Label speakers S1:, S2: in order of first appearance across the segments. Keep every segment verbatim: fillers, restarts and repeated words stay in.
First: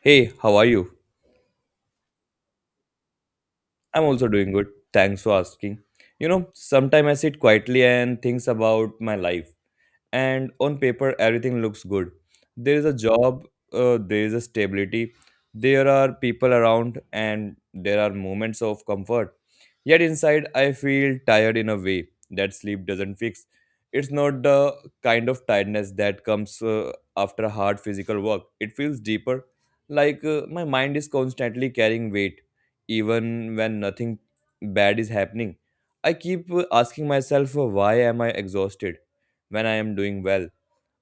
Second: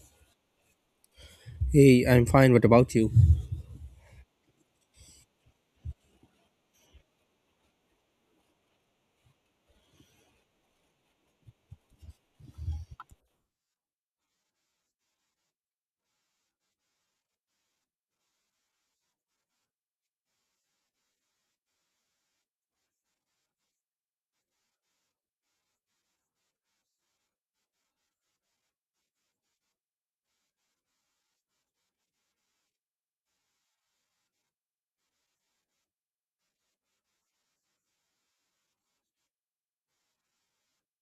S1: Hey, how are you?
S2: Hey, I'm fine. What about you?
S1: I'm also doing good. Thanks for asking. You know, sometimes I sit quietly and thinks about my life. And on paper everything looks good. There is a job, uh, there is a stability, there are people around, and there are moments of comfort, yet inside I feel tired in a way that sleep doesn't fix. It's not the kind of tiredness that comes uh, after hard physical work. It feels deeper, like uh, my mind is constantly carrying weight even when nothing bad is happening. I keep uh, asking myself, uh, why am I exhausted when I am doing well.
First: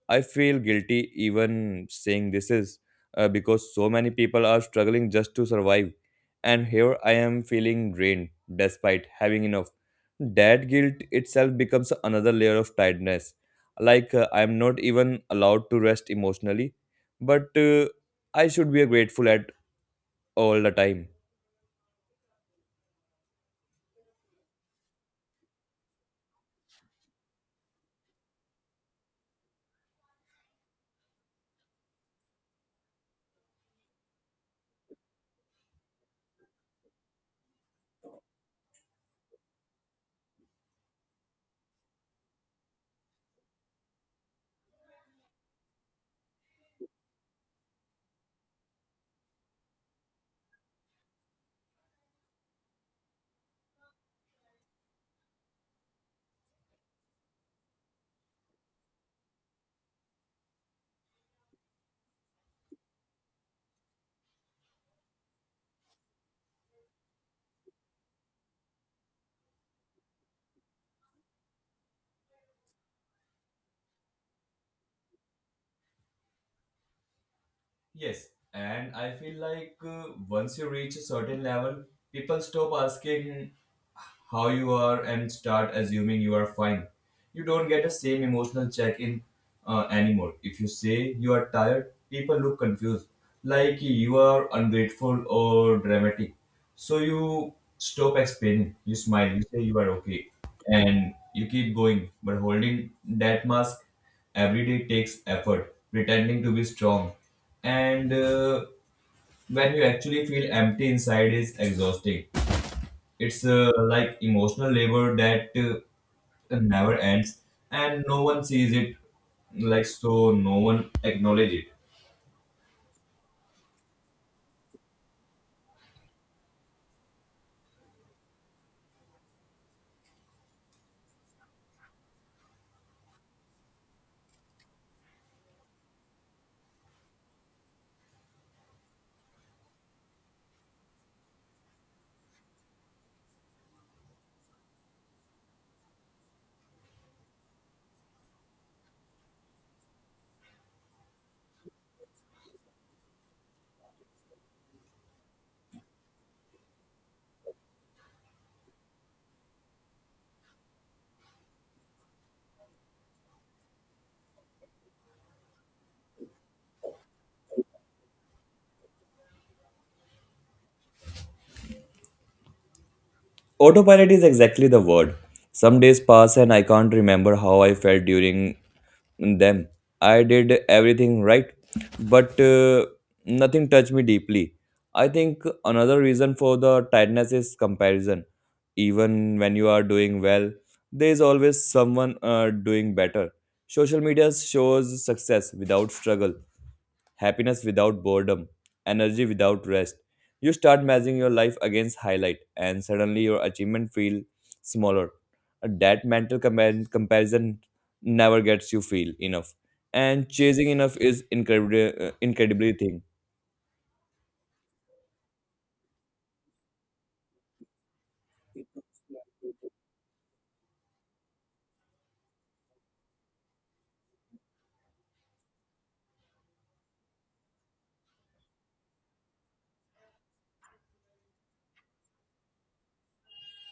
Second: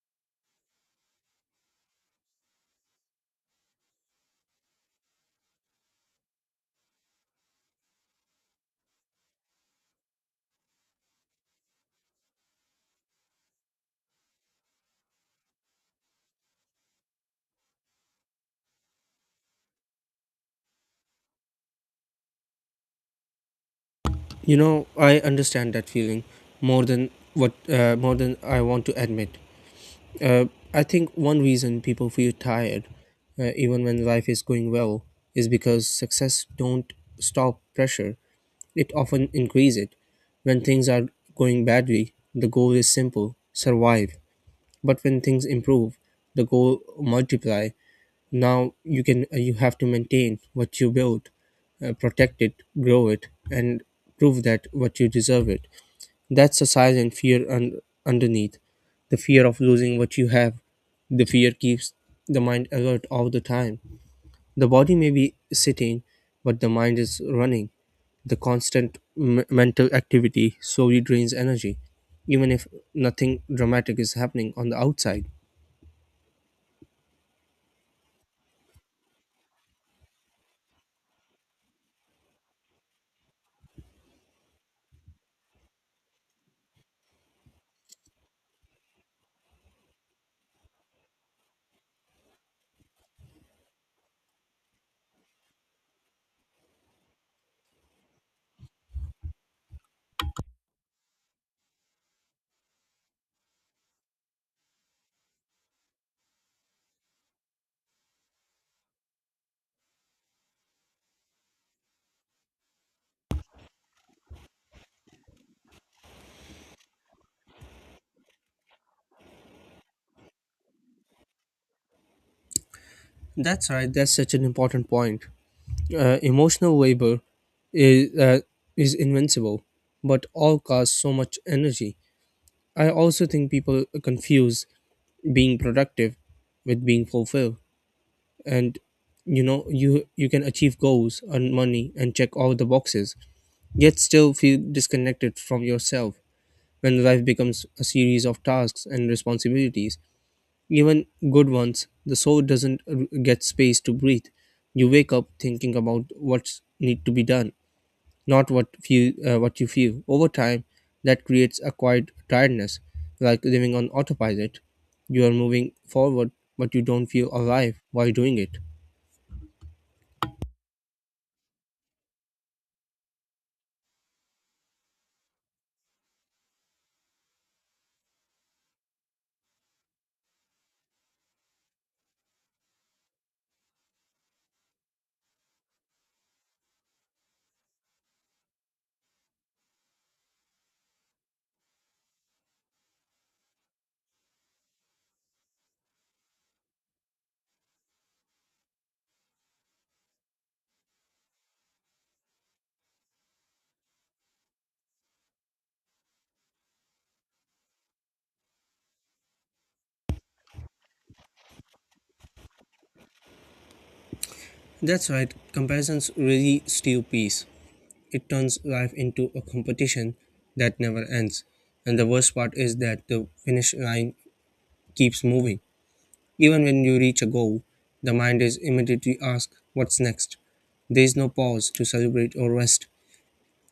S1: I feel guilty even saying this is uh, because so many people are struggling just to survive. And here I am feeling drained despite having enough. That guilt itself becomes another layer of tiredness. Like uh, I am not even allowed to rest emotionally, but uh, I should be grateful at all the time.
S2: You know, I understand that feeling more than what uh, more than I want to admit. Uh, I think one reason people feel tired, uh, even when life is going well, is because success don't stop pressure. It often increases it. When things are going badly, the goal is simple: survive. But when things improve, the goal multiply. now you can uh, you have to maintain what you build, uh, protect it, grow it, and prove that what you deserve it. That's a silent fear un- underneath, the fear of losing what you have. The fear keeps the mind alert all the time. The body may be sitting, but the mind is running. The constant m- mental activity slowly drains energy, even if nothing dramatic is happening on the outside.
S1: Yes, and I feel like, uh, once you reach a certain level, people stop asking how you are and start assuming you are fine. You don't get the same emotional check in uh, anymore. If you say you are tired, people look confused, like you are ungrateful or dramatic. So you stop explaining, you smile, you say you are okay, and you keep going. But holding that mask every day takes effort, pretending to be strong, and uh, when you actually feel empty inside is exhausting. It's, uh, like emotional labor that uh, never ends and no one sees it, like so no one acknowledge it.
S2: That's right. That's such an important point. Uh, emotional labor is uh, is invincible, but all costs so much energy. I also think people confuse being productive with being fulfilled, and you know you you can achieve goals, earn money, and check all the boxes, yet still feel disconnected from yourself when life becomes a series of tasks and responsibilities. Even good ones, the soul doesn't uh, get space to breathe. You wake up thinking about what's need to be done, not what few uh, what you feel. Over time, that creates a quiet tiredness, like living on autopilot. You are moving forward, but you don't feel alive while doing it.
S1: Autopilot is exactly the word. Some days pass and I can't remember how I felt during them. I did everything right, but uh, nothing touched me deeply. I think another reason for the tightness is comparison. Even when you are doing well, there is always someone uh, doing better. Social media shows success without struggle, happiness without boredom, energy without rest. You start measuring your life against highlight, and suddenly your achievement feel smaller. Uh, That mental compar- comparison never gets you feel enough, and chasing enough is incredibly uh, incredibly thing.
S2: That's right. Comparisons really steal peace. It turns life into a competition that never ends. And the worst part is that the finish line keeps moving. Even when you reach a goal, the mind is immediately asked, "What's next?" There is no pause to celebrate or rest.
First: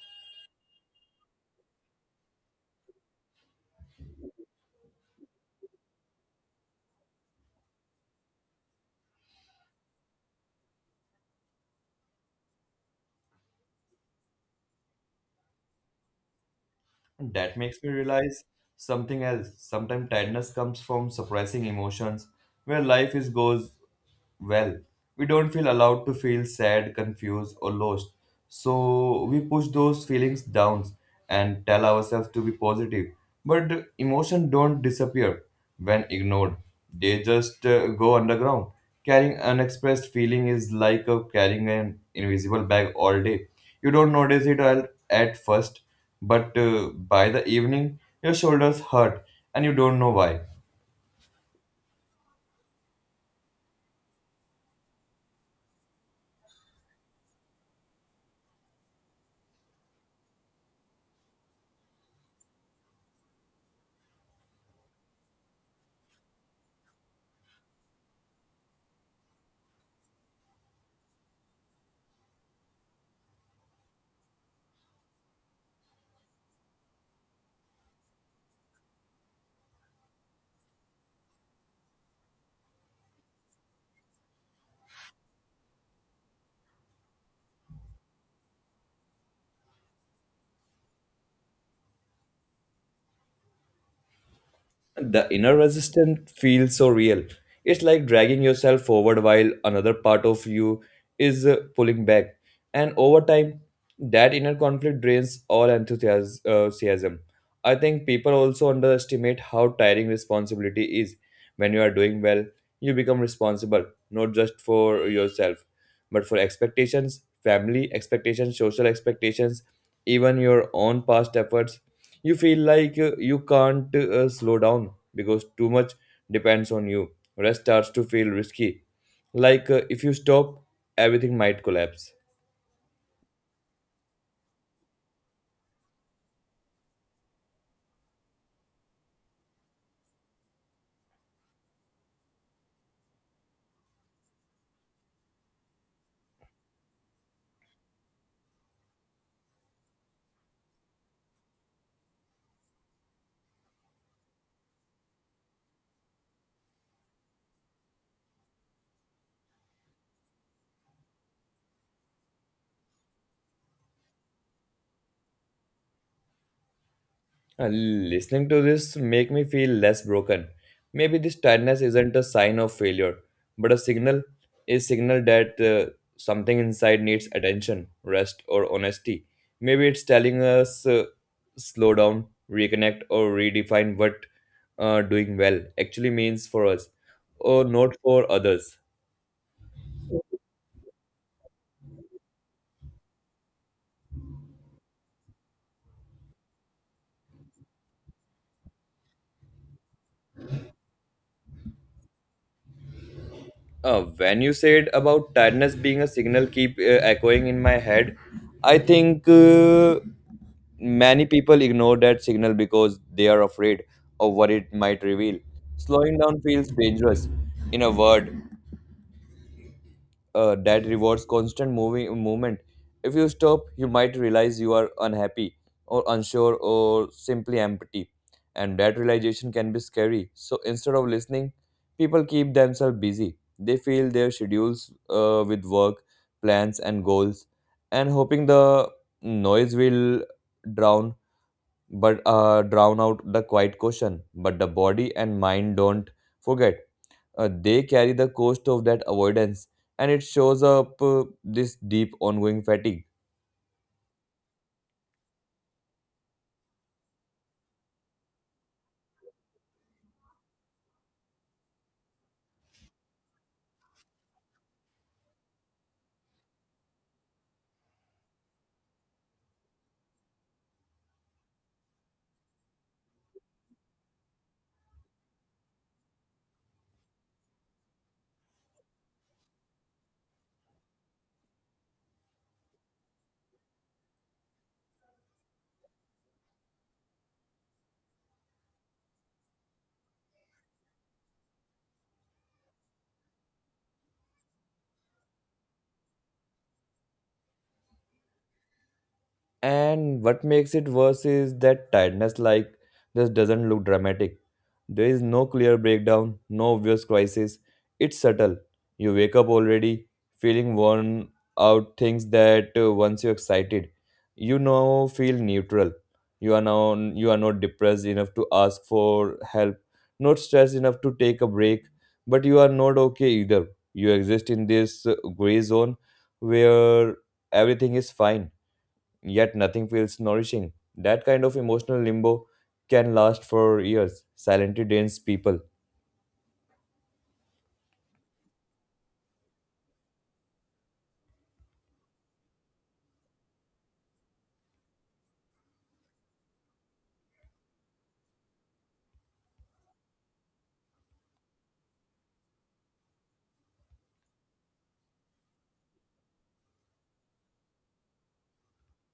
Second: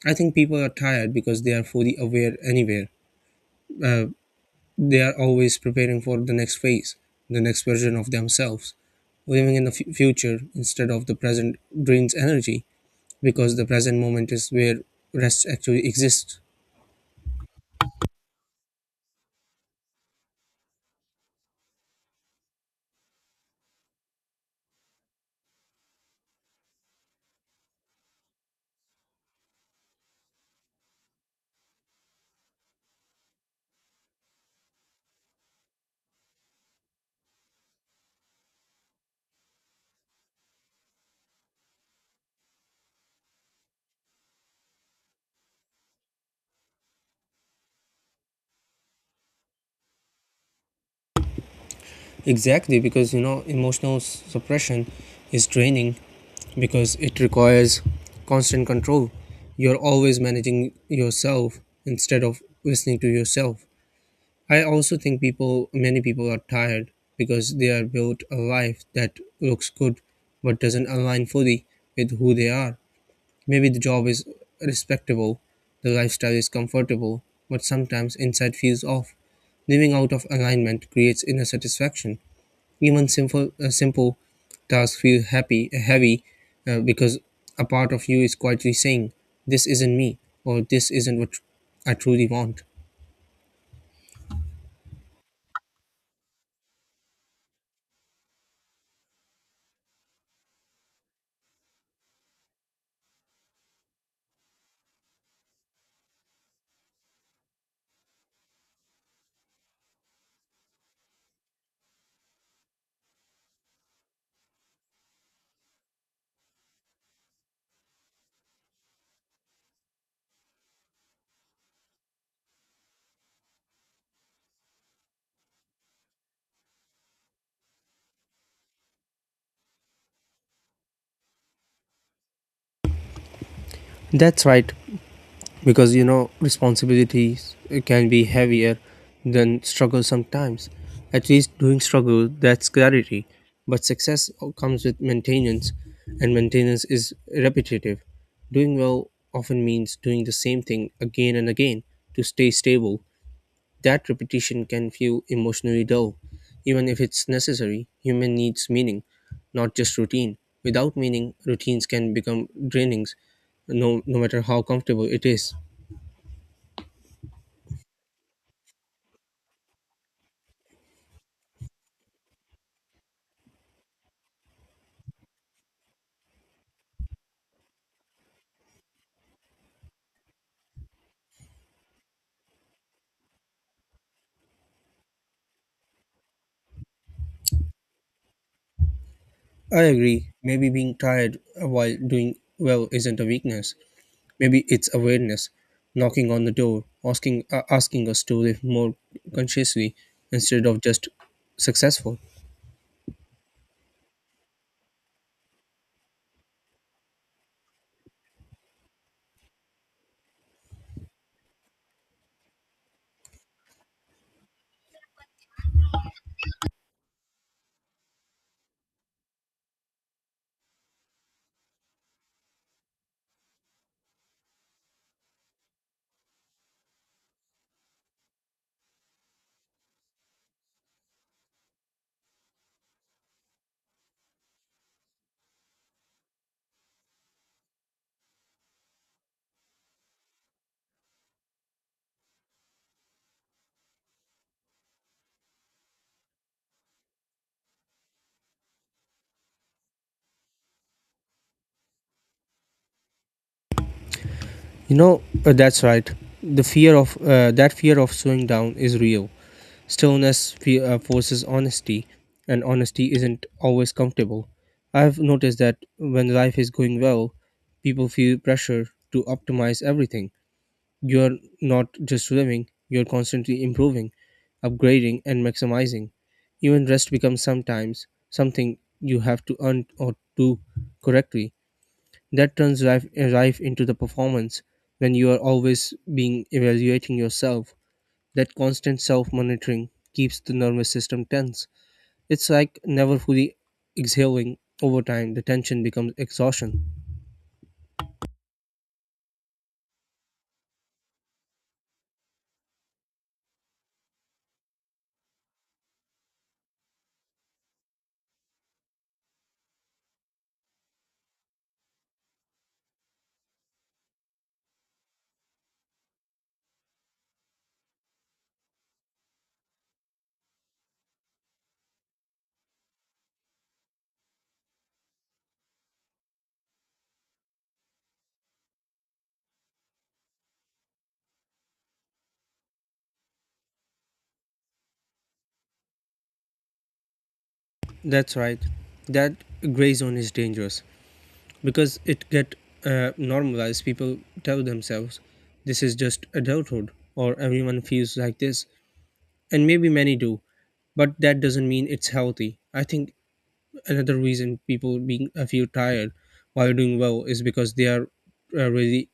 S2: I think people are tired because they are fully aware anywhere. They are always preparing for the next phase, the next version of themselves. Living in the f- future instead of the present drains energy, because the present moment is where rest actually exists.
S1: That makes me realize something else. Sometimes tiredness comes from suppressing emotions, where life is goes well. We don't feel allowed to feel sad, confused, or lost. So we push those feelings down and tell ourselves to be positive. But emotion don't disappear when ignored. They just uh, go underground. Carrying unexpressed feeling is like uh, carrying an invisible bag all day. You don't notice it al- at first, but uh, by the evening, your shoulders hurt and you don't know why.
S2: Exactly, because you know, emotional s- suppression is draining because it requires constant control. You're always managing yourself instead of listening to yourself. I also think people, many people are tired because they are built a life that looks good but doesn't align fully with who they are. Maybe the job is respectable, the lifestyle is comfortable, but sometimes inside feels off. Living out of alignment creates inner satisfaction. Even simple, uh, simple tasks feel happy, heavy, uh, because a part of you is quietly saying, "This isn't me," or "This isn't what I truly want."
S1: The inner resistance feels so real. It's like dragging yourself forward while another part of you is uh, pulling back. And over time, that inner conflict drains all enthusias- uh, enthusiasm. I think people also underestimate how tiring responsibility is. When you are doing well, you become responsible, not just for yourself, but for expectations, family expectations, social expectations, even your own past efforts. You feel like uh, you can't uh, slow down because too much depends on you. Rest starts to feel risky. Like uh, if you stop, everything might collapse.
S2: That's right, because you know responsibilities can be heavier than struggle. Sometimes at least doing struggle, that's clarity. But success comes with maintenance, and maintenance is repetitive. Doing well often means doing the same thing again and again to stay stable. That repetition can feel emotionally dull, even if it's necessary. Human needs meaning, not just routine. Without meaning, routines can become drainings, no, no matter how comfortable it is.
S1: Uh, Listening to this make me feel less broken. Maybe this tiredness isn't a sign of failure, but a signal, a signal that uh, something inside needs attention, rest, or honesty. Maybe it's telling us uh, slow down, reconnect, or redefine what uh, doing well actually means for us, or not for others.
S2: I agree. Maybe being tired while doing well isn't a weakness. Maybe it's awareness, knocking on the door, asking uh, asking us to live more consciously instead of just successful.
S1: Uh, when you said about tiredness being a signal keep uh, echoing in my head, I think, uh, many people ignore that signal because they are afraid of what it might reveal. Slowing down feels dangerous. In a word, uh, that rewards constant moving movement. If you stop, you might realize you are unhappy or unsure or simply empty, and that realization can be scary. So instead of listening, people keep themselves busy. They fill their schedules uh, with work, plans, and goals, and hoping the noise will drown, but uh, drown out the quiet caution. But the body and mind don't forget. Uh, they carry the cost of that avoidance, and it shows up uh, this deep ongoing fatigue.
S2: You know, uh, that's right. The fear of uh, that fear of slowing down is real. Stillness fe- uh, forces honesty, and honesty isn't always comfortable. I've noticed that when life is going well, people feel pressure to optimize everything. You're not just swimming, you're constantly improving, upgrading, and maximizing. Even rest becomes sometimes something you have to earn or do correctly. That turns life, life into the performance when you are always being evaluating yourself. That constant self monitoring keeps the nervous system tense. It's like never fully exhaling. Over time, the tension becomes exhaustion.
S1: And what makes it worse is that tiredness like just doesn't look dramatic. There is no clear breakdown, no obvious crisis. It's subtle. You wake up already feeling worn out. Things that uh, once you're excited, you now feel neutral. You are now you are not depressed enough to ask for help, not stressed enough to take a break, but you are not okay either. You exist in this uh, gray zone where everything is fine yet nothing feels nourishing. That kind of emotional limbo can last for years, silently drains people.
S2: That's right. That gray zone is dangerous because it get uh, normalized. People tell themselves this is just adulthood or everyone feels like this, and maybe many do, but that doesn't mean it's healthy. I think another reason people being uh, feel tired while doing well is because they are uh, really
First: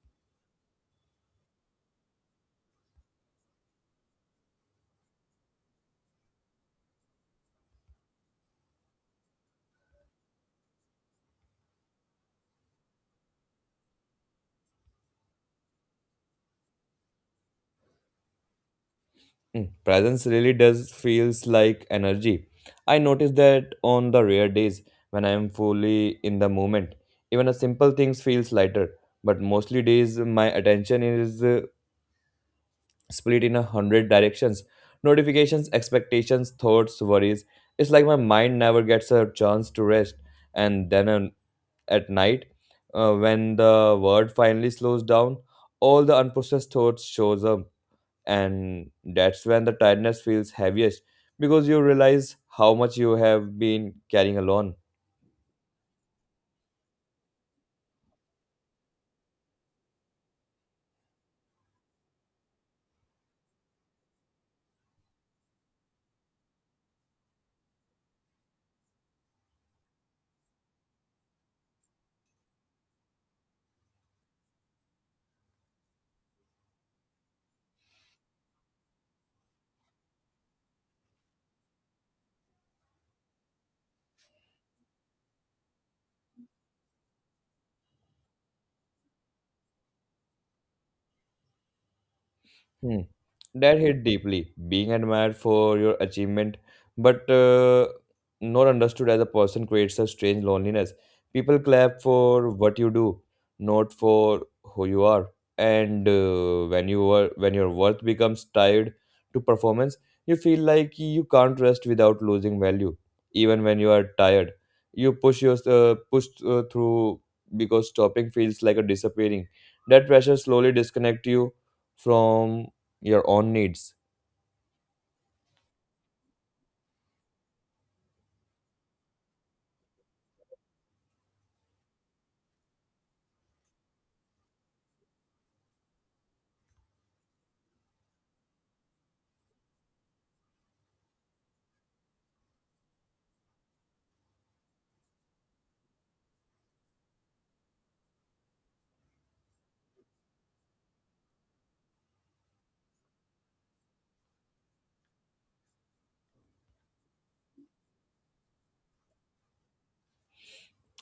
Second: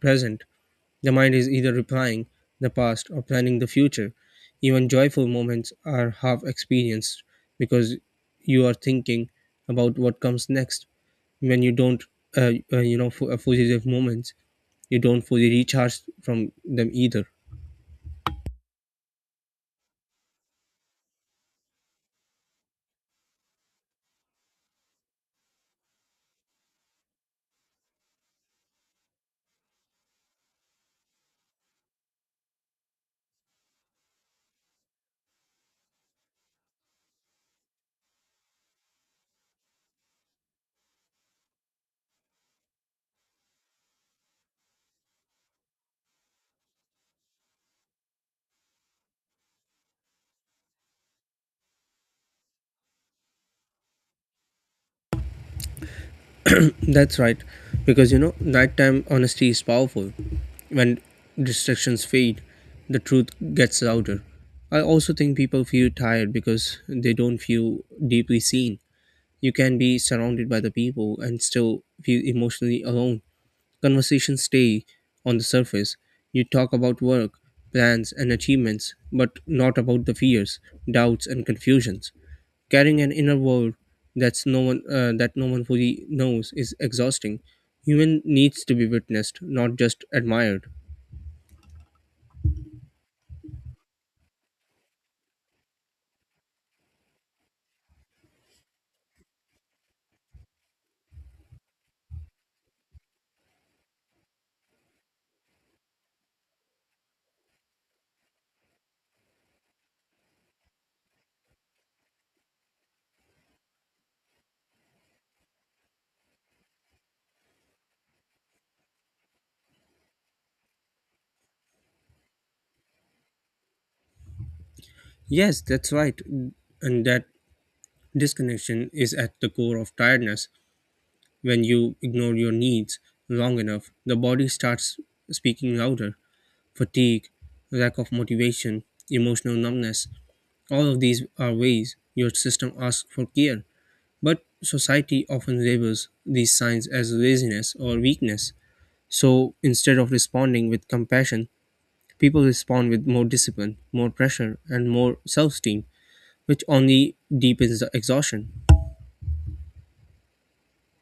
S2: present. The mind is either replying the past or planning the future. Even joyful moments are half experienced because you are thinking about what comes next. When you don't, uh, uh, you know, for uh, fugitive moments, you don't fully recharge from them either.
S1: Mm, presence really does feels like energy. I notice that on the rare days when I am fully in the moment, even a simple things feels lighter. But mostly days my attention is uh, split in a hundred directions. Notifications, expectations, thoughts, worries. It's like my mind never gets a chance to rest, and then uh, at night, uh, when the world finally slows down, all the unprocessed thoughts shows up, and that's when the tiredness feels heaviest because you realize how much you have been carrying alone.
S2: That's right, because you know, nighttime honesty is powerful. When distractions fade, the truth gets louder. I also think people feel tired because they don't feel deeply seen. You can be surrounded by the people and still feel emotionally alone. Conversations stay on the surface. You talk about work, plans, and achievements, but not about the fears, doubts, and confusions. Carrying an inner world that's no one uh, that no one fully knows is exhausting. Human needs to be witnessed, not just admired.
S1: Hmm. That hit deeply, being admired for your achievement, but uh, not understood as a person creates a strange loneliness. People clap for what you do, not for who you are. And uh, when you are, when your worth becomes tied to performance, you feel like you can't rest without losing value. Even when you are tired, you push your uh, push uh, through because stopping feels like a disappearing. That pressure slowly disconnect you from your own needs.
S2: Yes, that's right, and that disconnection is at the core of tiredness. When you ignore your needs long enough, the body starts speaking louder. Fatigue, lack of motivation, emotional numbness, all of these are ways your system asks for care. But society often labels these signs as laziness or weakness. So instead of responding with compassion, people respond with more discipline, more pressure, and more self esteem, which only deepens the exhaustion.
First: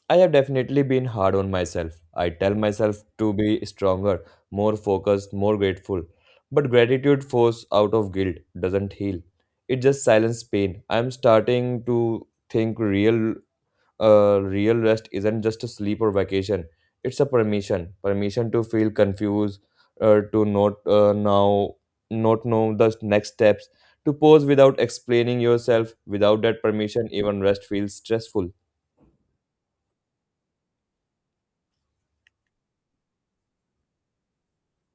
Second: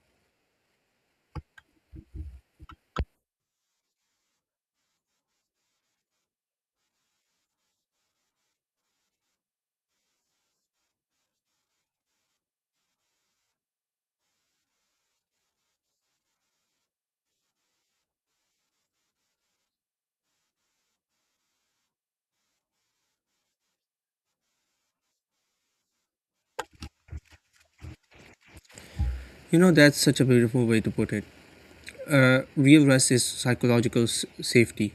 S1: I have definitely been hard on myself. I tell myself to be stronger, more focused, more grateful. But gratitude forced out of guilt doesn't heal. It just silences pain. I'm starting to think real uh, real rest isn't just a sleep or vacation. It's a permission. Permission to feel confused, uh, to not uh, now not know the next steps, to pause without explaining yourself. Without that permission, even rest feels stressful.
S2: You know, that's such a beautiful way to put it. Real rest is psychological s- safety.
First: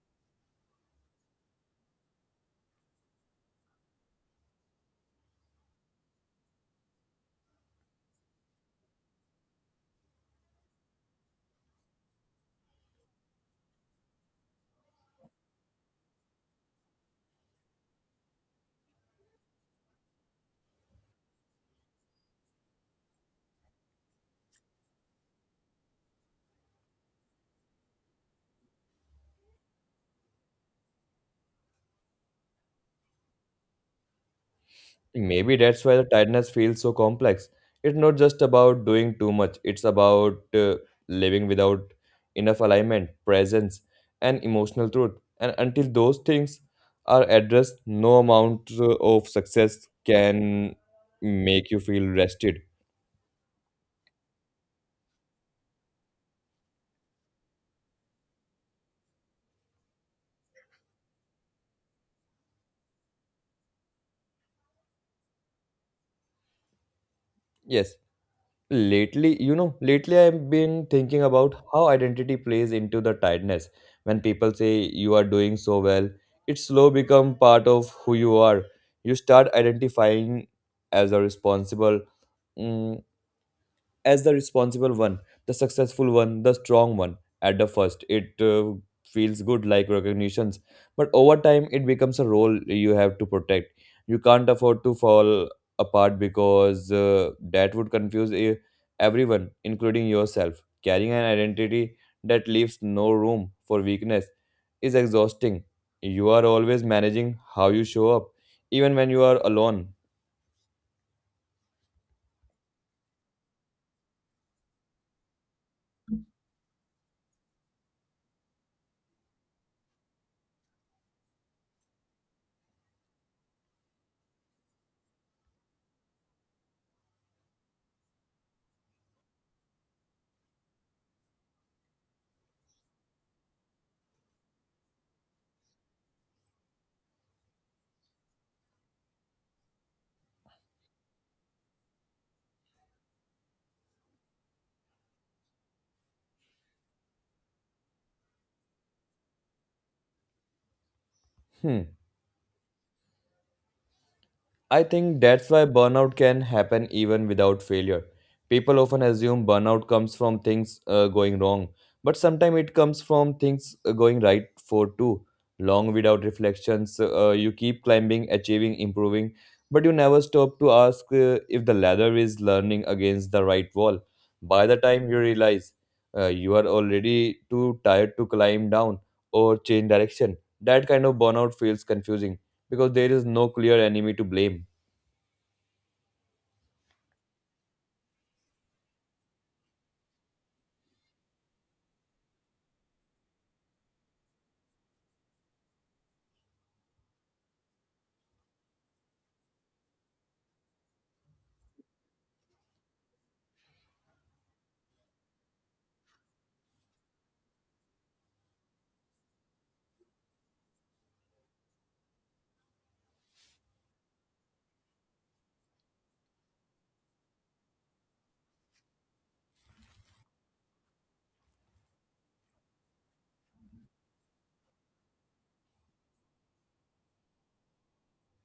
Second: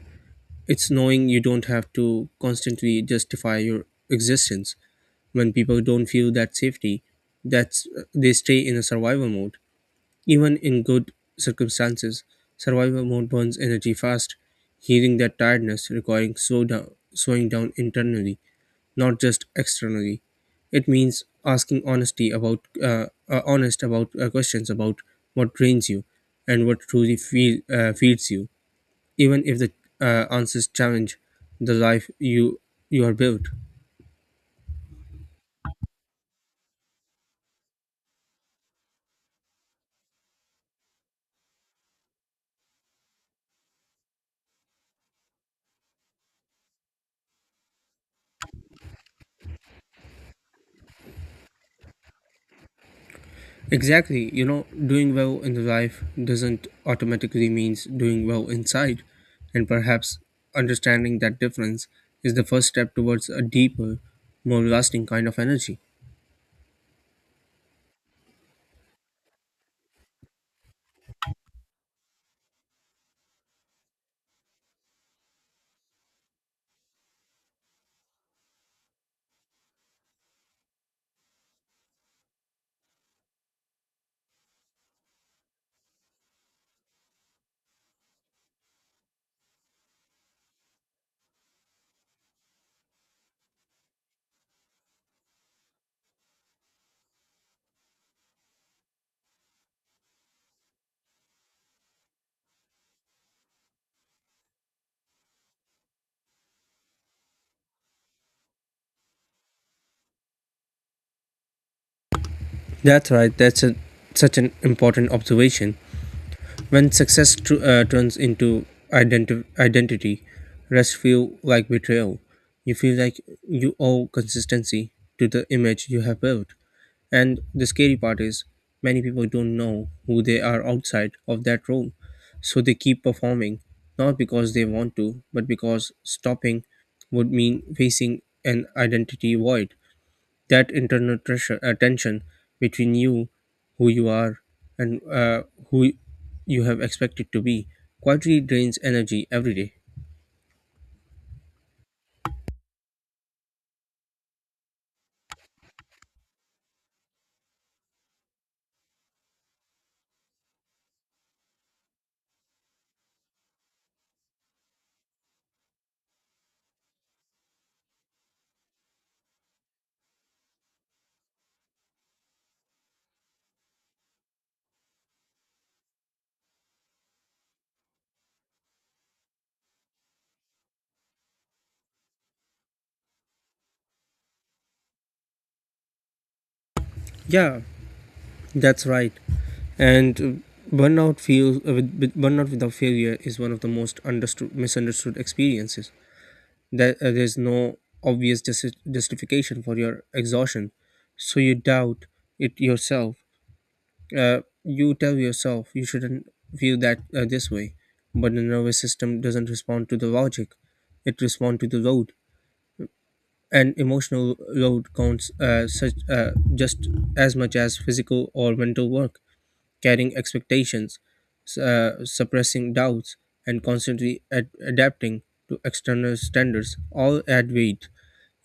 S2: It's knowing you don't have to constantly justify your existence. When people don't feel that safety, that's they stay in a survival mode. Even in good circumstances, survival mode burns energy fast. Healing that tiredness requiring slow down, slowing down internally, not just externally. It means asking honesty about uh, uh, honest about uh, questions about what drains you and what truly feel, uh, feeds you even if the uh, answers challenge the life you you are built.
S1: Maybe that's why the tiredness feels so complex. It's not just about doing too much, it's about uh, living without enough alignment, presence, and emotional truth. And until those things are addressed, no amount uh, of success can make you feel rested.
S2: Exactly, you know doing well in the life doesn't automatically means doing well inside, and perhaps understanding that difference is the first step towards a deeper, more lasting kind of energy.
S1: Yes, lately, you know, lately I've been thinking about how identity plays into the tiredness. When people say you are doing so well, it slow become part of who you are. You start identifying as a responsible, mm, as the responsible one, the successful one, the strong one. At the first, it uh, feels good like recognitions, but over time, it becomes a role you have to protect. You can't afford to fall apart because uh, that would confuse e- everyone, including yourself. Carrying an identity that leaves no room for weakness is exhausting. You are always managing how you show up, even when you are alone.
S2: That's right. That's a, such an important observation. When success tr- uh, turns into identi- identity, rest feel like betrayal. You feel like you owe consistency to the image you have built. And the scary part is, many people don't know who they are outside of that role. So they keep performing, not because they want to, but because stopping would mean facing an identity void. That internal pressure uh, tension between you who you are and uh, who you have expected to be quietly drains energy every day.
S1: Hmm. I think that's why burnout can happen even without failure. People often assume burnout comes from things uh, going wrong, but sometimes it comes from things uh, going right for too long without reflections. Uh, you keep climbing, achieving, improving, but you never stop to ask uh, if the ladder is leaning against the right wall. By the time you realize, uh, you are already too tired to climb down or change direction. That kind of burnout feels confusing because there is no clear enemy to blame.
S2: Yeah, that's right. And uh, burnout feels uh, with, with burnout without failure is one of the most understood misunderstood experiences. That uh, There's no obvious justi- justification for your exhaustion. So you doubt it yourself. Uh, you tell yourself you shouldn't view that uh, this way. But the nervous system doesn't respond to the logic. It responds to the load, and emotional load counts uh, such uh, just as much as physical or mental work. Carrying expectations, s- uh, suppressing doubts, and constantly ad- adapting to external standards all add weight,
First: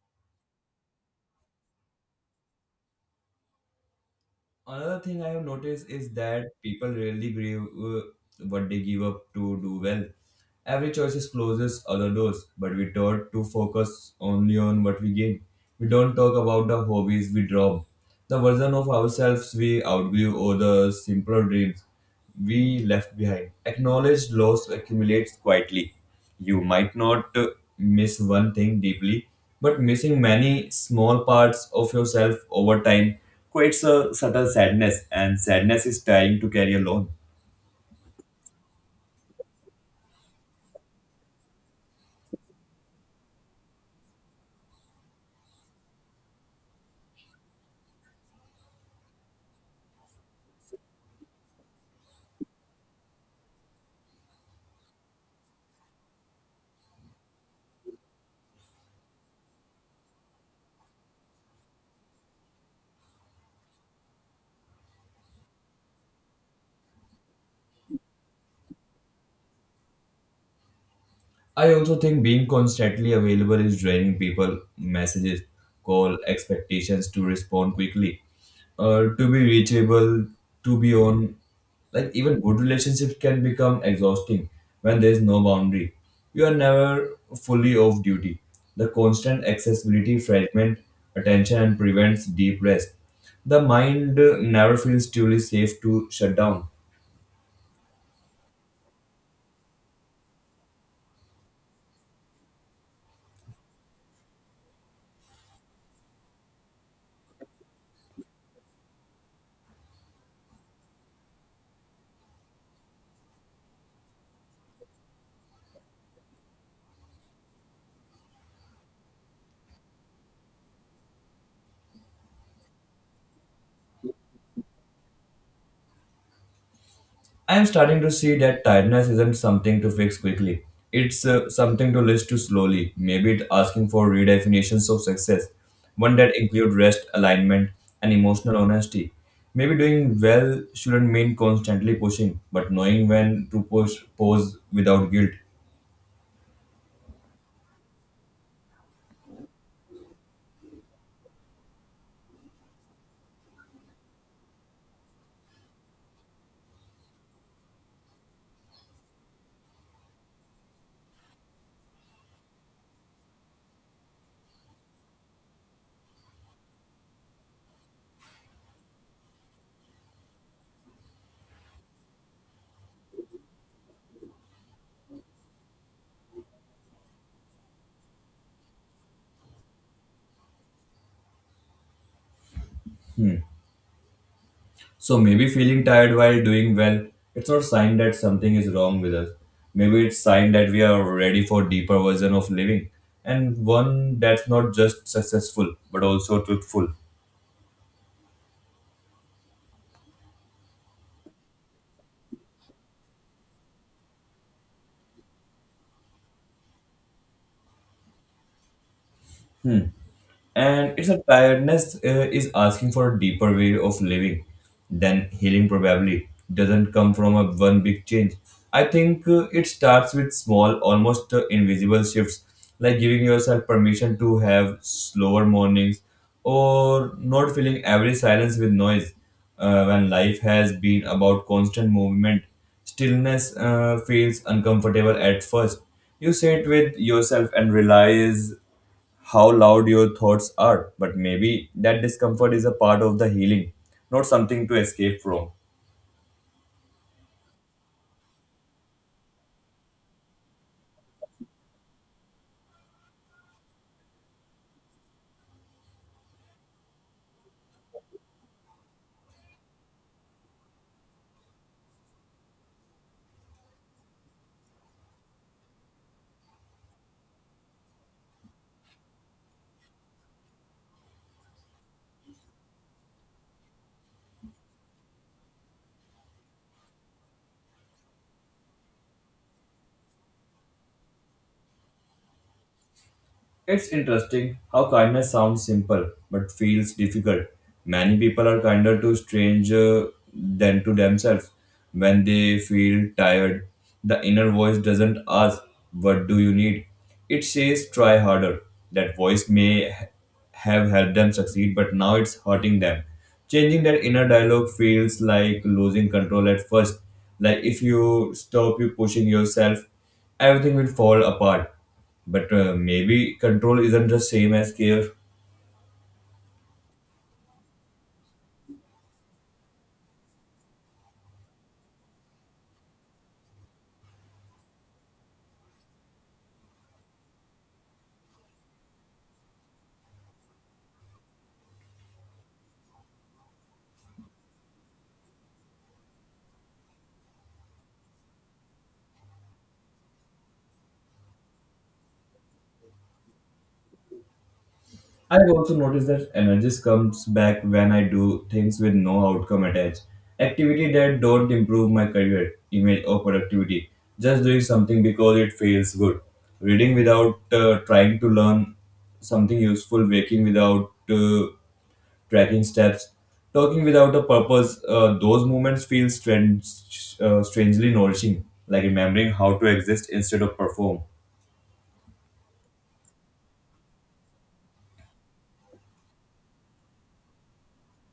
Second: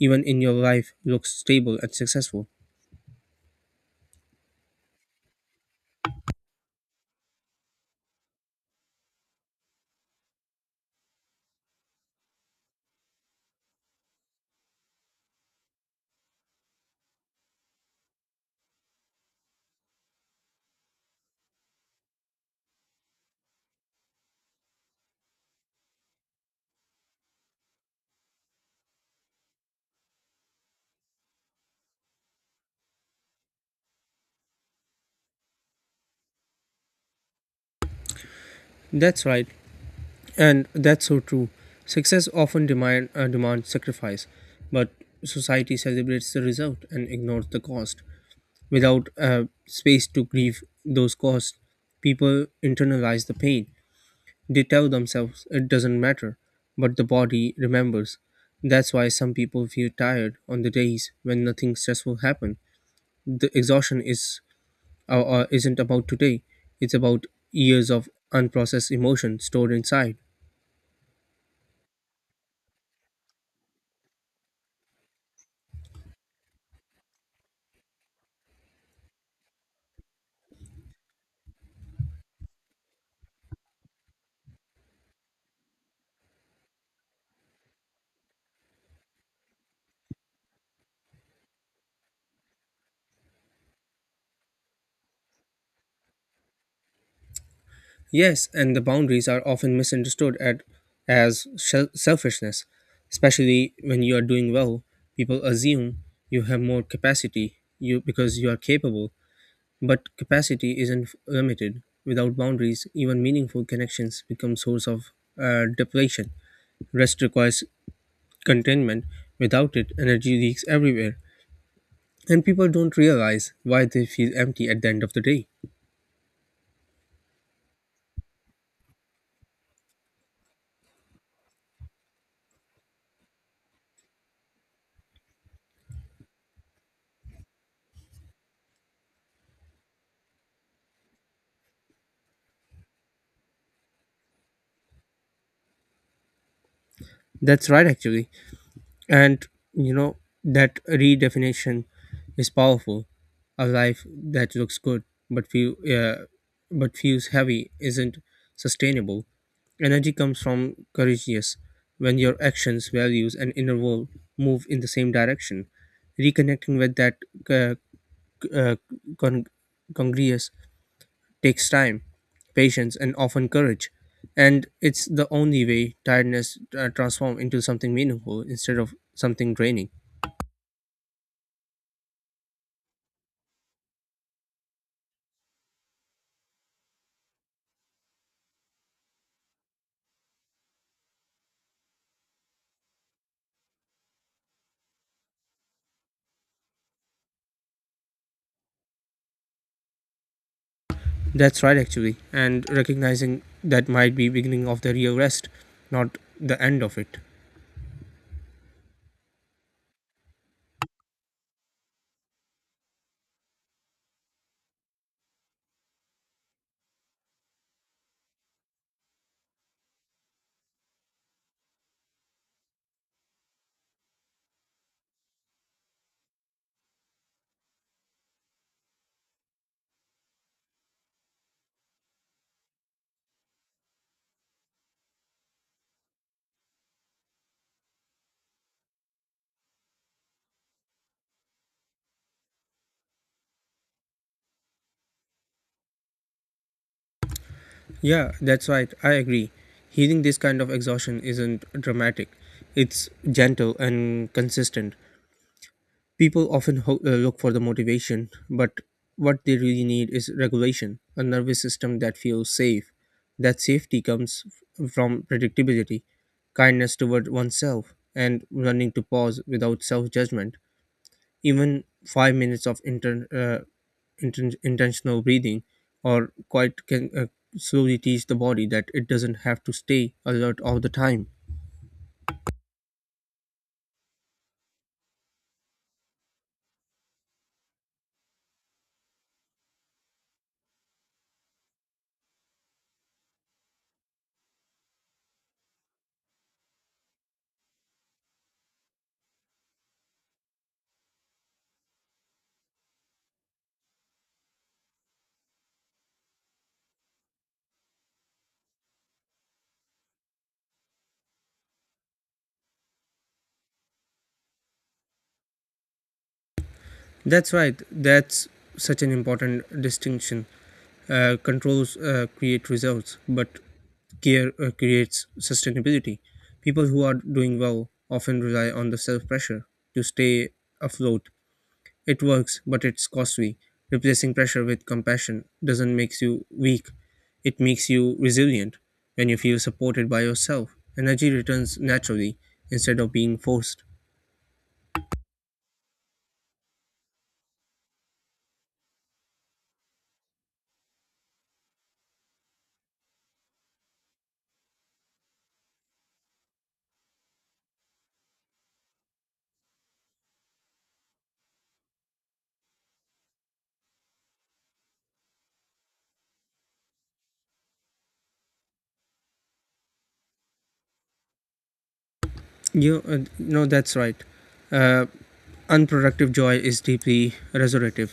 S2: even in your life looks stable and successful.
S1: Another thing I have noticed is that people rarely grieve uh, what they give up to do well. Every choice closes other doors, but we taught to focus only on what we gain. We don't talk about the hobbies we drop, the version of ourselves we outgrew, or the simpler dreams we left behind. Acknowledged loss accumulates quietly. You might not uh, miss one thing deeply, but missing many small parts of yourself over time creates a subtle sadness, and sadness is trying to carry alone.
S2: That's right. And that's so true. Success often demand, uh, demands sacrifice, but society celebrates the result and ignores the cost. Without uh, space to grieve those costs, people internalize the pain. They tell themselves it doesn't matter, but the body remembers. That's why some people feel tired on the days when nothing stressful happened. The exhaustion is uh, uh, isn't about today; it's about years of unprocessed emotion stored inside.
S1: I also think being constantly available is draining people messages, call, expectations to respond quickly, uh, to be reachable, to be on. Like even good relationships can become exhausting when there is no boundary. You are never fully off duty. The constant accessibility fragment attention and prevents deep rest. The mind uh, never feels truly safe to shut down.
S2: Yes, and the boundaries are often misunderstood at, as shel- selfishness, especially when you are doing well. People assume you have more capacity you because you are capable, but capacity isn't limited. Without boundaries, even meaningful connections become source of uh, depletion. Rest requires containment. Without it, energy leaks everywhere, and people don't realize why they feel empty at the end of the day.
S1: I am starting to see that tiredness isn't something to fix quickly. It's uh, something to list to slowly. Maybe it's asking for redefinitions of success, one that include rest, alignment, and emotional honesty. Maybe doing well shouldn't mean constantly pushing, but knowing when to push, pause without guilt.
S2: That's right, actually. And you know, that redefinition is powerful. A life that looks good but feel, uh, but feels heavy isn't sustainable. Energy comes from courageous when your actions, values, and inner world move in the same direction. Reconnecting with that uh, c- uh, con- congruous takes time, patience, and often courage. And it's the only way tiredness uh, transforms into something meaningful instead of something draining.
S1: So maybe feeling tired while doing well, it's not sign that something is wrong with us. Maybe it's sign that we are ready for deeper version of living and one that's not just successful but also truthful.
S2: That's right, actually. And recognizing that might be beginning of the real rest, not the end of it.
S1: And it's a tiredness uh, is asking for a deeper way of living, then healing probably doesn't come from a one big change. I think uh, it starts with small, almost uh, invisible shifts, like giving yourself permission to have slower mornings or not filling every silence with noise. Uh, when life has been about constant movement, stillness uh, feels uncomfortable at first. You sit with yourself and realize how loud your thoughts are, but maybe that discomfort is a part of the healing, not something to escape from.
S2: Yeah, that's right. I agree. Healing this kind of exhaustion isn't dramatic. It's gentle and consistent. People often ho- uh, look for the motivation, but what they really need is regulation, a nervous system that feels safe. That safety comes f- from predictability, kindness toward oneself, and learning to pause without self judgment. Even five minutes of inter- uh, inten- intentional breathing or quiet can uh, slowly teach the body that it doesn't have to stay alert all the time.
S1: It's interesting how kindness sounds simple but feels difficult. Many people are kinder to strangers than to themselves when they feel tired. The inner voice doesn't ask, "What do you need?" It says, "Try harder." That voice may ha- have helped them succeed, but now it's hurting them. Changing that inner dialogue feels like losing control at first. Like if you stop you pushing yourself, everything will fall apart. But uh, maybe control isn't the same as care.
S2: That's right, that's such an important distinction. Uh, controls uh, create results, but care uh, creates sustainability. People who are doing well often rely on the self pressure to stay afloat. It works, but it's costly. Replacing pressure with compassion doesn't make you weak, it makes you resilient. When you feel supported by yourself, energy returns naturally instead of being forced.
S1: I've also noticed that energy comes back when I do things with no outcome attached. Activity that don't improve my career, image, or productivity. Just doing something because it feels good. Reading without uh, trying to learn something useful. Waking without uh, tracking steps. Talking without a purpose. Uh, those moments feel strange, uh, strangely nourishing, like remembering how to exist instead of perform.
S2: You uh, no, that's right. Uh, Unproductive joy is deeply resurrective.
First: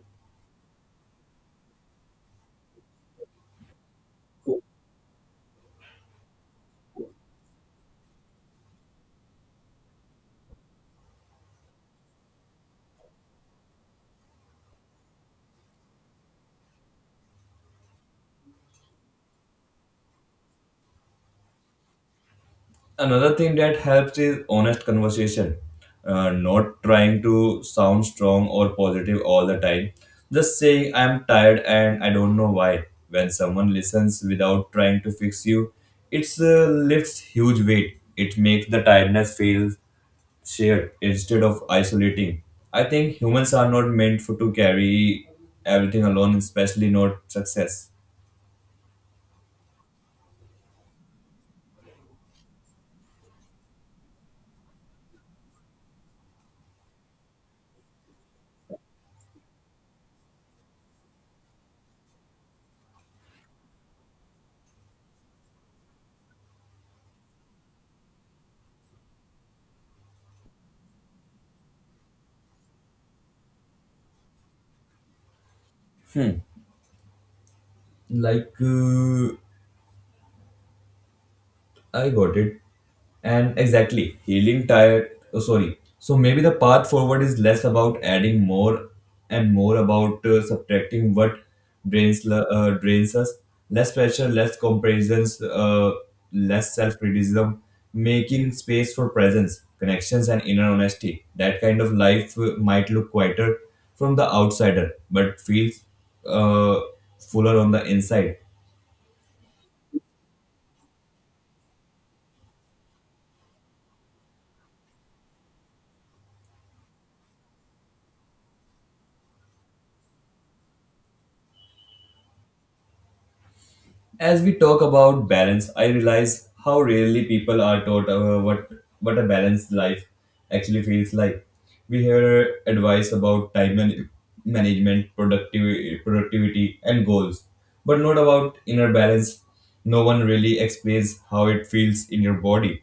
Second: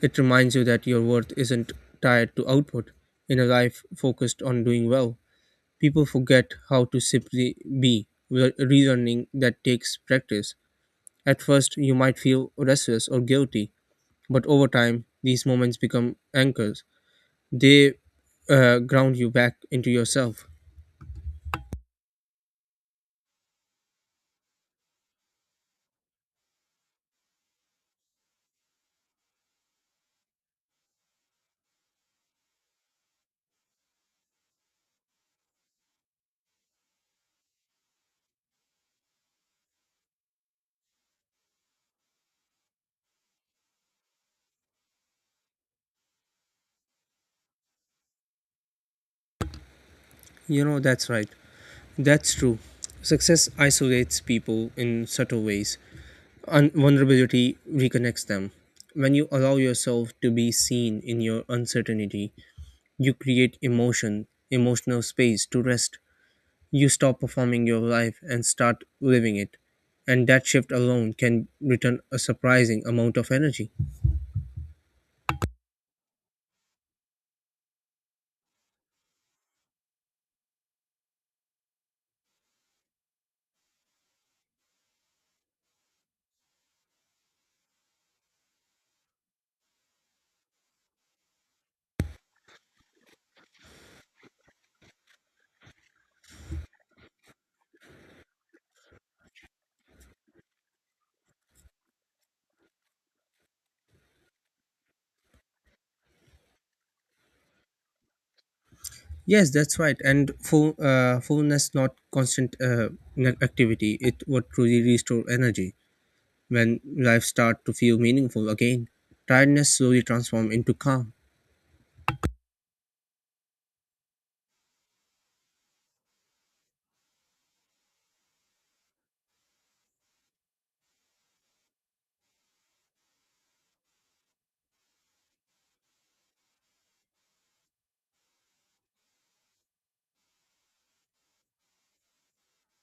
S2: It reminds you that your worth isn't tied to output. In a life focused on doing well, people forget how to simply be, re- relearning that takes practice. At first, you might feel restless or guilty, but over time, these moments become anchors. They uh, ground you back into yourself.
S1: Another thing that helps is honest conversation. Uh, not trying to sound strong or positive all the time, just saying I'm tired and I don't know why. When someone listens without trying to fix you, it's uh, lifts huge weight. It makes the tiredness feel shared instead of isolating. I think humans are not meant for to carry everything alone, especially not success.
S2: You know, that's right. That's true. Success isolates people in subtle ways. Un- vulnerability reconnects them. When you allow yourself to be seen in your uncertainty, you create emotion, emotional space to rest. You stop performing your life and start living it. And that shift alone can return a surprising amount of energy.
S1: Hmm. like uh, I got it. And exactly, healing tired. Oh, sorry. So maybe the path forward is less about adding more and more about uh, subtracting what drains l- uh, drains us. Less pressure, less comparisons, uh, less self criticism, making space for presence, connections, and inner honesty. That kind of life uh, might look quieter from the outsider, but feels uh, fuller on the inside.
S2: Yes, that's right. And full, uh, fullness, not constant uh, ne- activity, it would truly restore energy when life start to feel meaningful again. Tiredness slowly transform into calm.
S1: As we talk about balance, I realize how rarely people are taught uh, what what a balanced life actually feels like. We hear advice about time man- management, productivity, productivity, and goals, but not about inner balance. No one really explains how it feels in your body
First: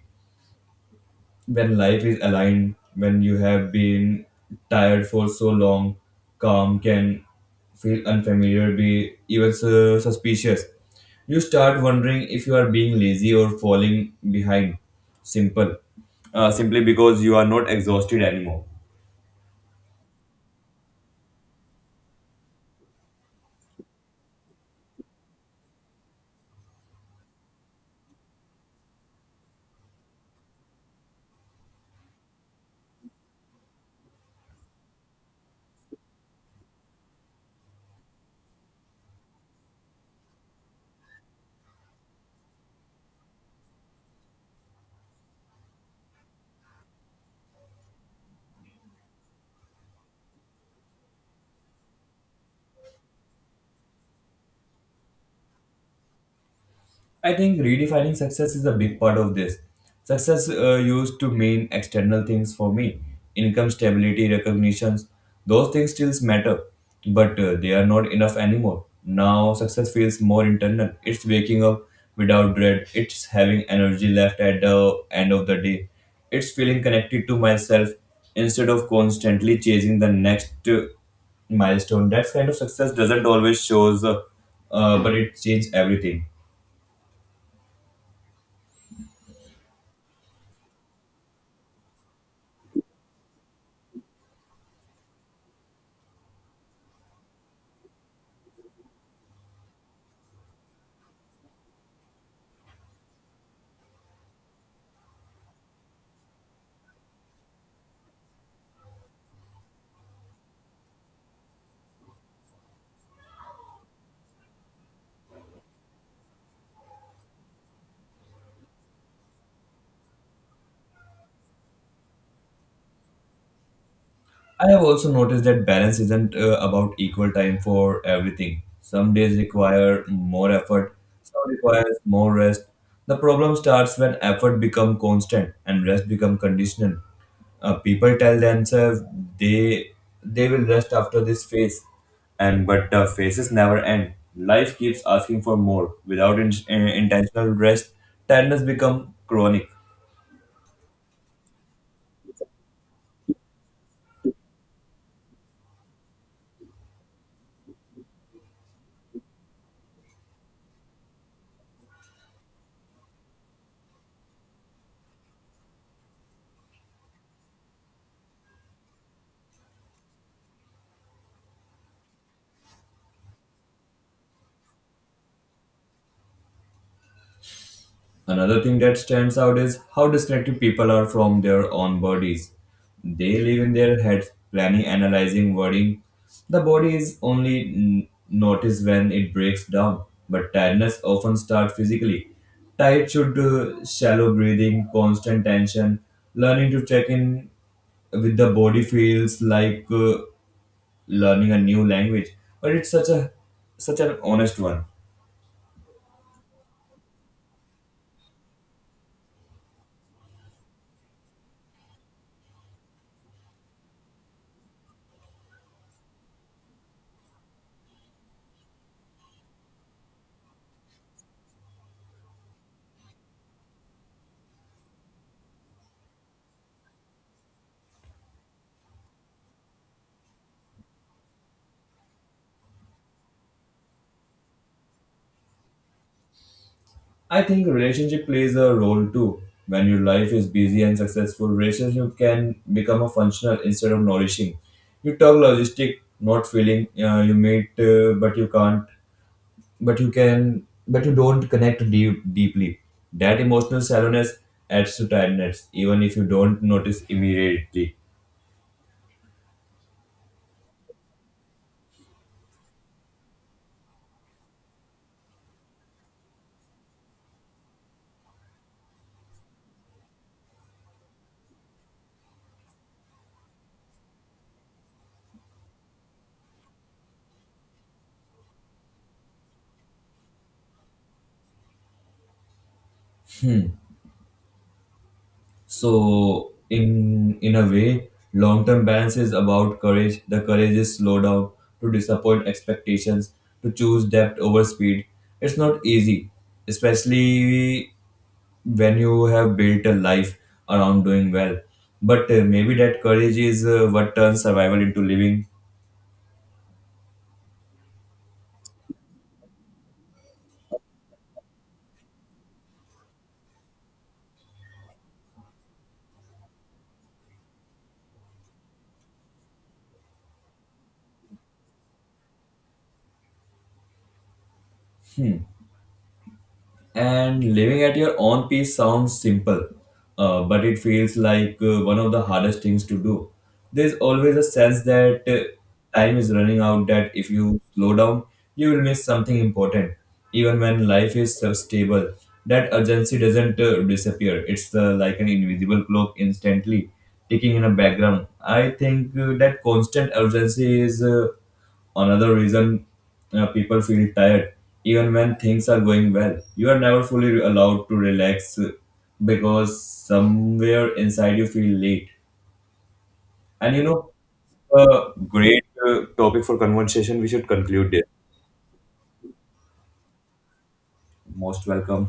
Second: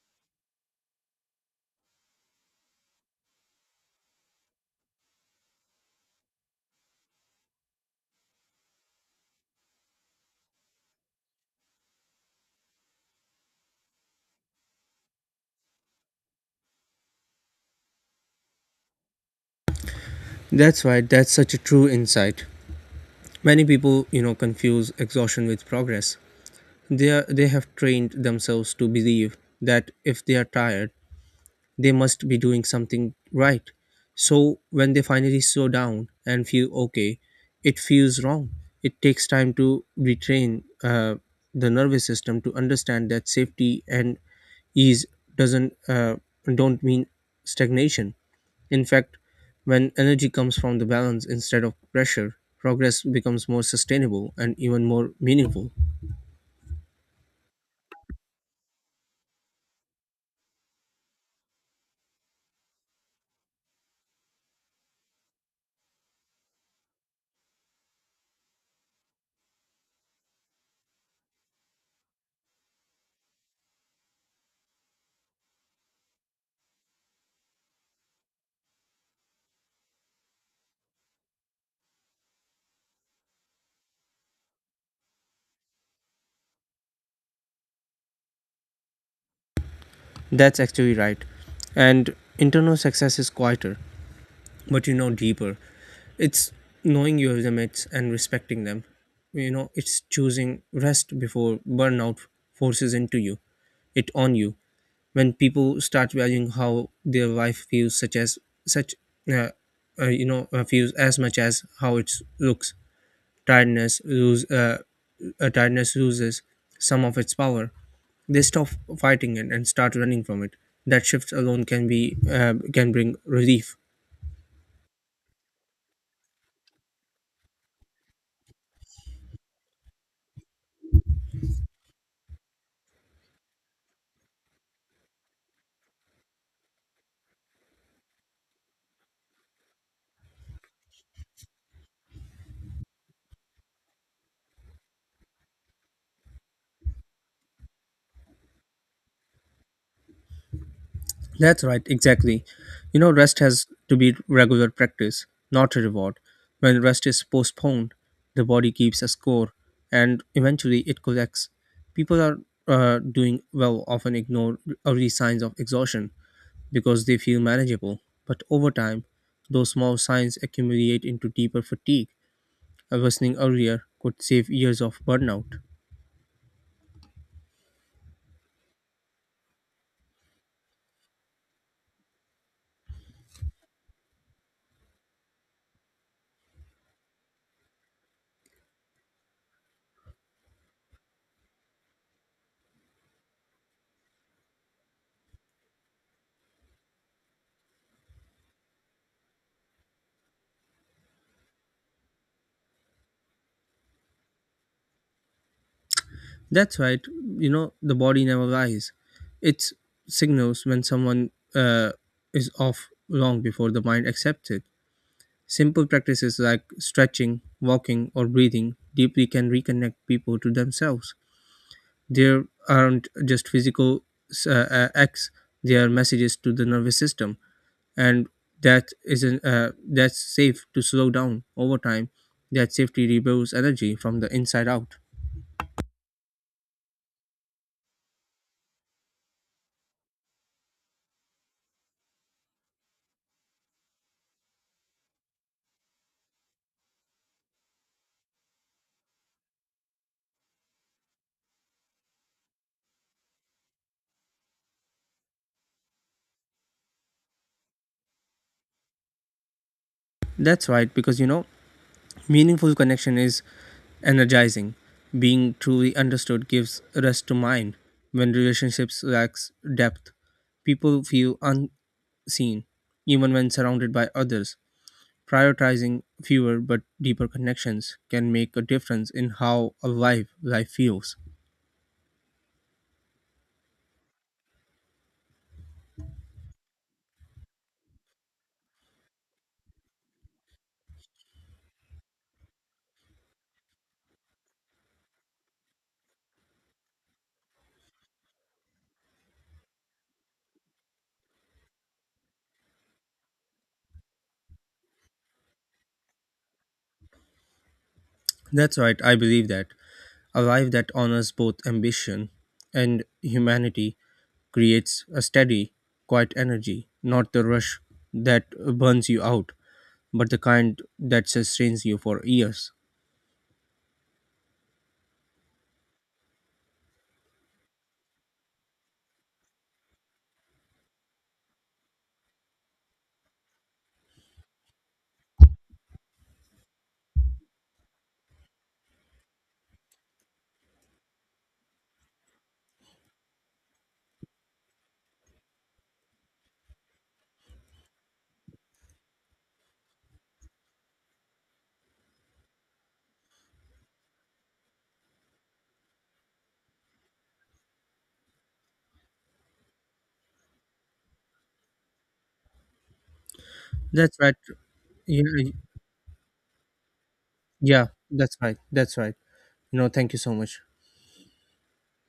S1: when life is aligned. When you have been tired for so long, calm can feel unfamiliar, be even su- suspicious. You start wondering if you are being lazy or falling behind. Simple. Uh, simply because you are not exhausted anymore.
S2: That's right, that's such a true insight. Many people, you know, confuse exhaustion with progress. They, are, they have trained themselves to believe that if they are tired, they must be doing something right. So when they finally slow down and feel okay, it feels wrong. It takes time to retrain uh, the nervous system to understand that safety and ease doesn't uh, don't mean stagnation. In fact, when energy comes from the balance instead of pressure, progress becomes more sustainable and even more meaningful.
S1: I think redefining success is a big part of this. Success uh, used to mean external things for me: income, stability, recognitions. Those things still matter, but uh, they are not enough anymore. Now, success feels more internal. It's waking up without dread, it's having energy left at the end of the day, it's feeling connected to myself instead of constantly chasing the next uh, milestone. That kind of success doesn't always shows, uh, uh, but it changes everything.
S2: That's actually right. And internal success is quieter, but you know deeper. It's knowing your limits and respecting them. You know, it's choosing rest before burnout forces into you, it on you. When people start valuing how their life feels such as such uh, uh, you know uh, feels as much as how it looks, tiredness lose uh, uh, tiredness loses some of its power. They stop fighting it and start running from it. That shift alone can be uh, can bring relief.
S1: I have also noticed that balance isn't uh, about equal time for everything. Some days require more effort, some requires more rest. The problem starts when effort becomes constant and rest becomes conditional. Uh, people tell themselves they they will rest after this phase, and but the phases never end. Life keeps asking for more. Without in, uh, intentional rest, tiredness becomes chronic.
S2: That's right, exactly. You know, rest has to be regular practice, not a reward. When rest is postponed, the body keeps a score and eventually it collects. People are uh, doing well often ignore early signs of exhaustion because they feel manageable, but over time, those small signs accumulate into deeper fatigue. Awakening earlier could save years of burnout.
S1: Another thing that stands out is how disconnected people are from their own bodies. They live in their heads, planning, analyzing, worrying. The body is only n- noticed when it breaks down, but tiredness often starts physically. Tight should uh, shallow breathing, constant tension, learning to check in with the body feels like uh, learning a new language, but it's such a such an honest one.
S2: That's right. You know, the body never lies. It signals when someone uh, is off long before the mind accepts it. Simple practices like stretching, walking, or breathing deeply can reconnect people to themselves. There aren't just physical uh, uh, acts; they are messages to the nervous system, and that isn't uh, that's safe to slow down over time. That safety rebuilds energy from the inside out.
S1: I think relationship plays a role too. When your life is busy and successful, relationship can become a functional instead of nourishing. You talk logistic, not feeling. Uh, you meet, uh, but you can't. But you can. But you don't connect deep, deeply. That emotional shallowness adds to tiredness, even if you don't notice immediately.
S2: That's right, because you know, meaningful connection is energizing. Being truly understood gives rest to mind. When relationships lacks depth, people feel unseen, even when surrounded by others. Prioritizing fewer but deeper connections can make a difference in how alive life feels.
S1: So in in a way, long term balance is about courage. The courage is slow down to disappoint expectations, to choose depth over speed. It's not easy, especially when you have built a life around doing well. But uh, maybe that courage is uh, what turns survival into living.
S2: That's right, I believe that. A life that honors both ambition and humanity creates a steady, quiet energy, not the rush that burns you out, but the kind that sustains you for years.
S1: And living at your own pace sounds simple, uh, but it feels like uh, one of the hardest things to do. There's always a sense that uh, time is running out, that if you slow down, you will miss something important. Even when life is so stable, that urgency doesn't uh, disappear. It's uh, like an invisible clock instantly ticking in a background. I think uh, that constant urgency is. Uh, Another reason uh, people feel tired, even when things are going well, you are never fully allowed to relax uh, because somewhere inside you feel late. And you know,
S2: That's right.
S1: a
S2: Yeah,
S1: great uh, topic for conversation. We should
S2: yeah,
S1: conclude it.
S2: that's right. That's right. You know, thank you so much.
S1: Most welcome.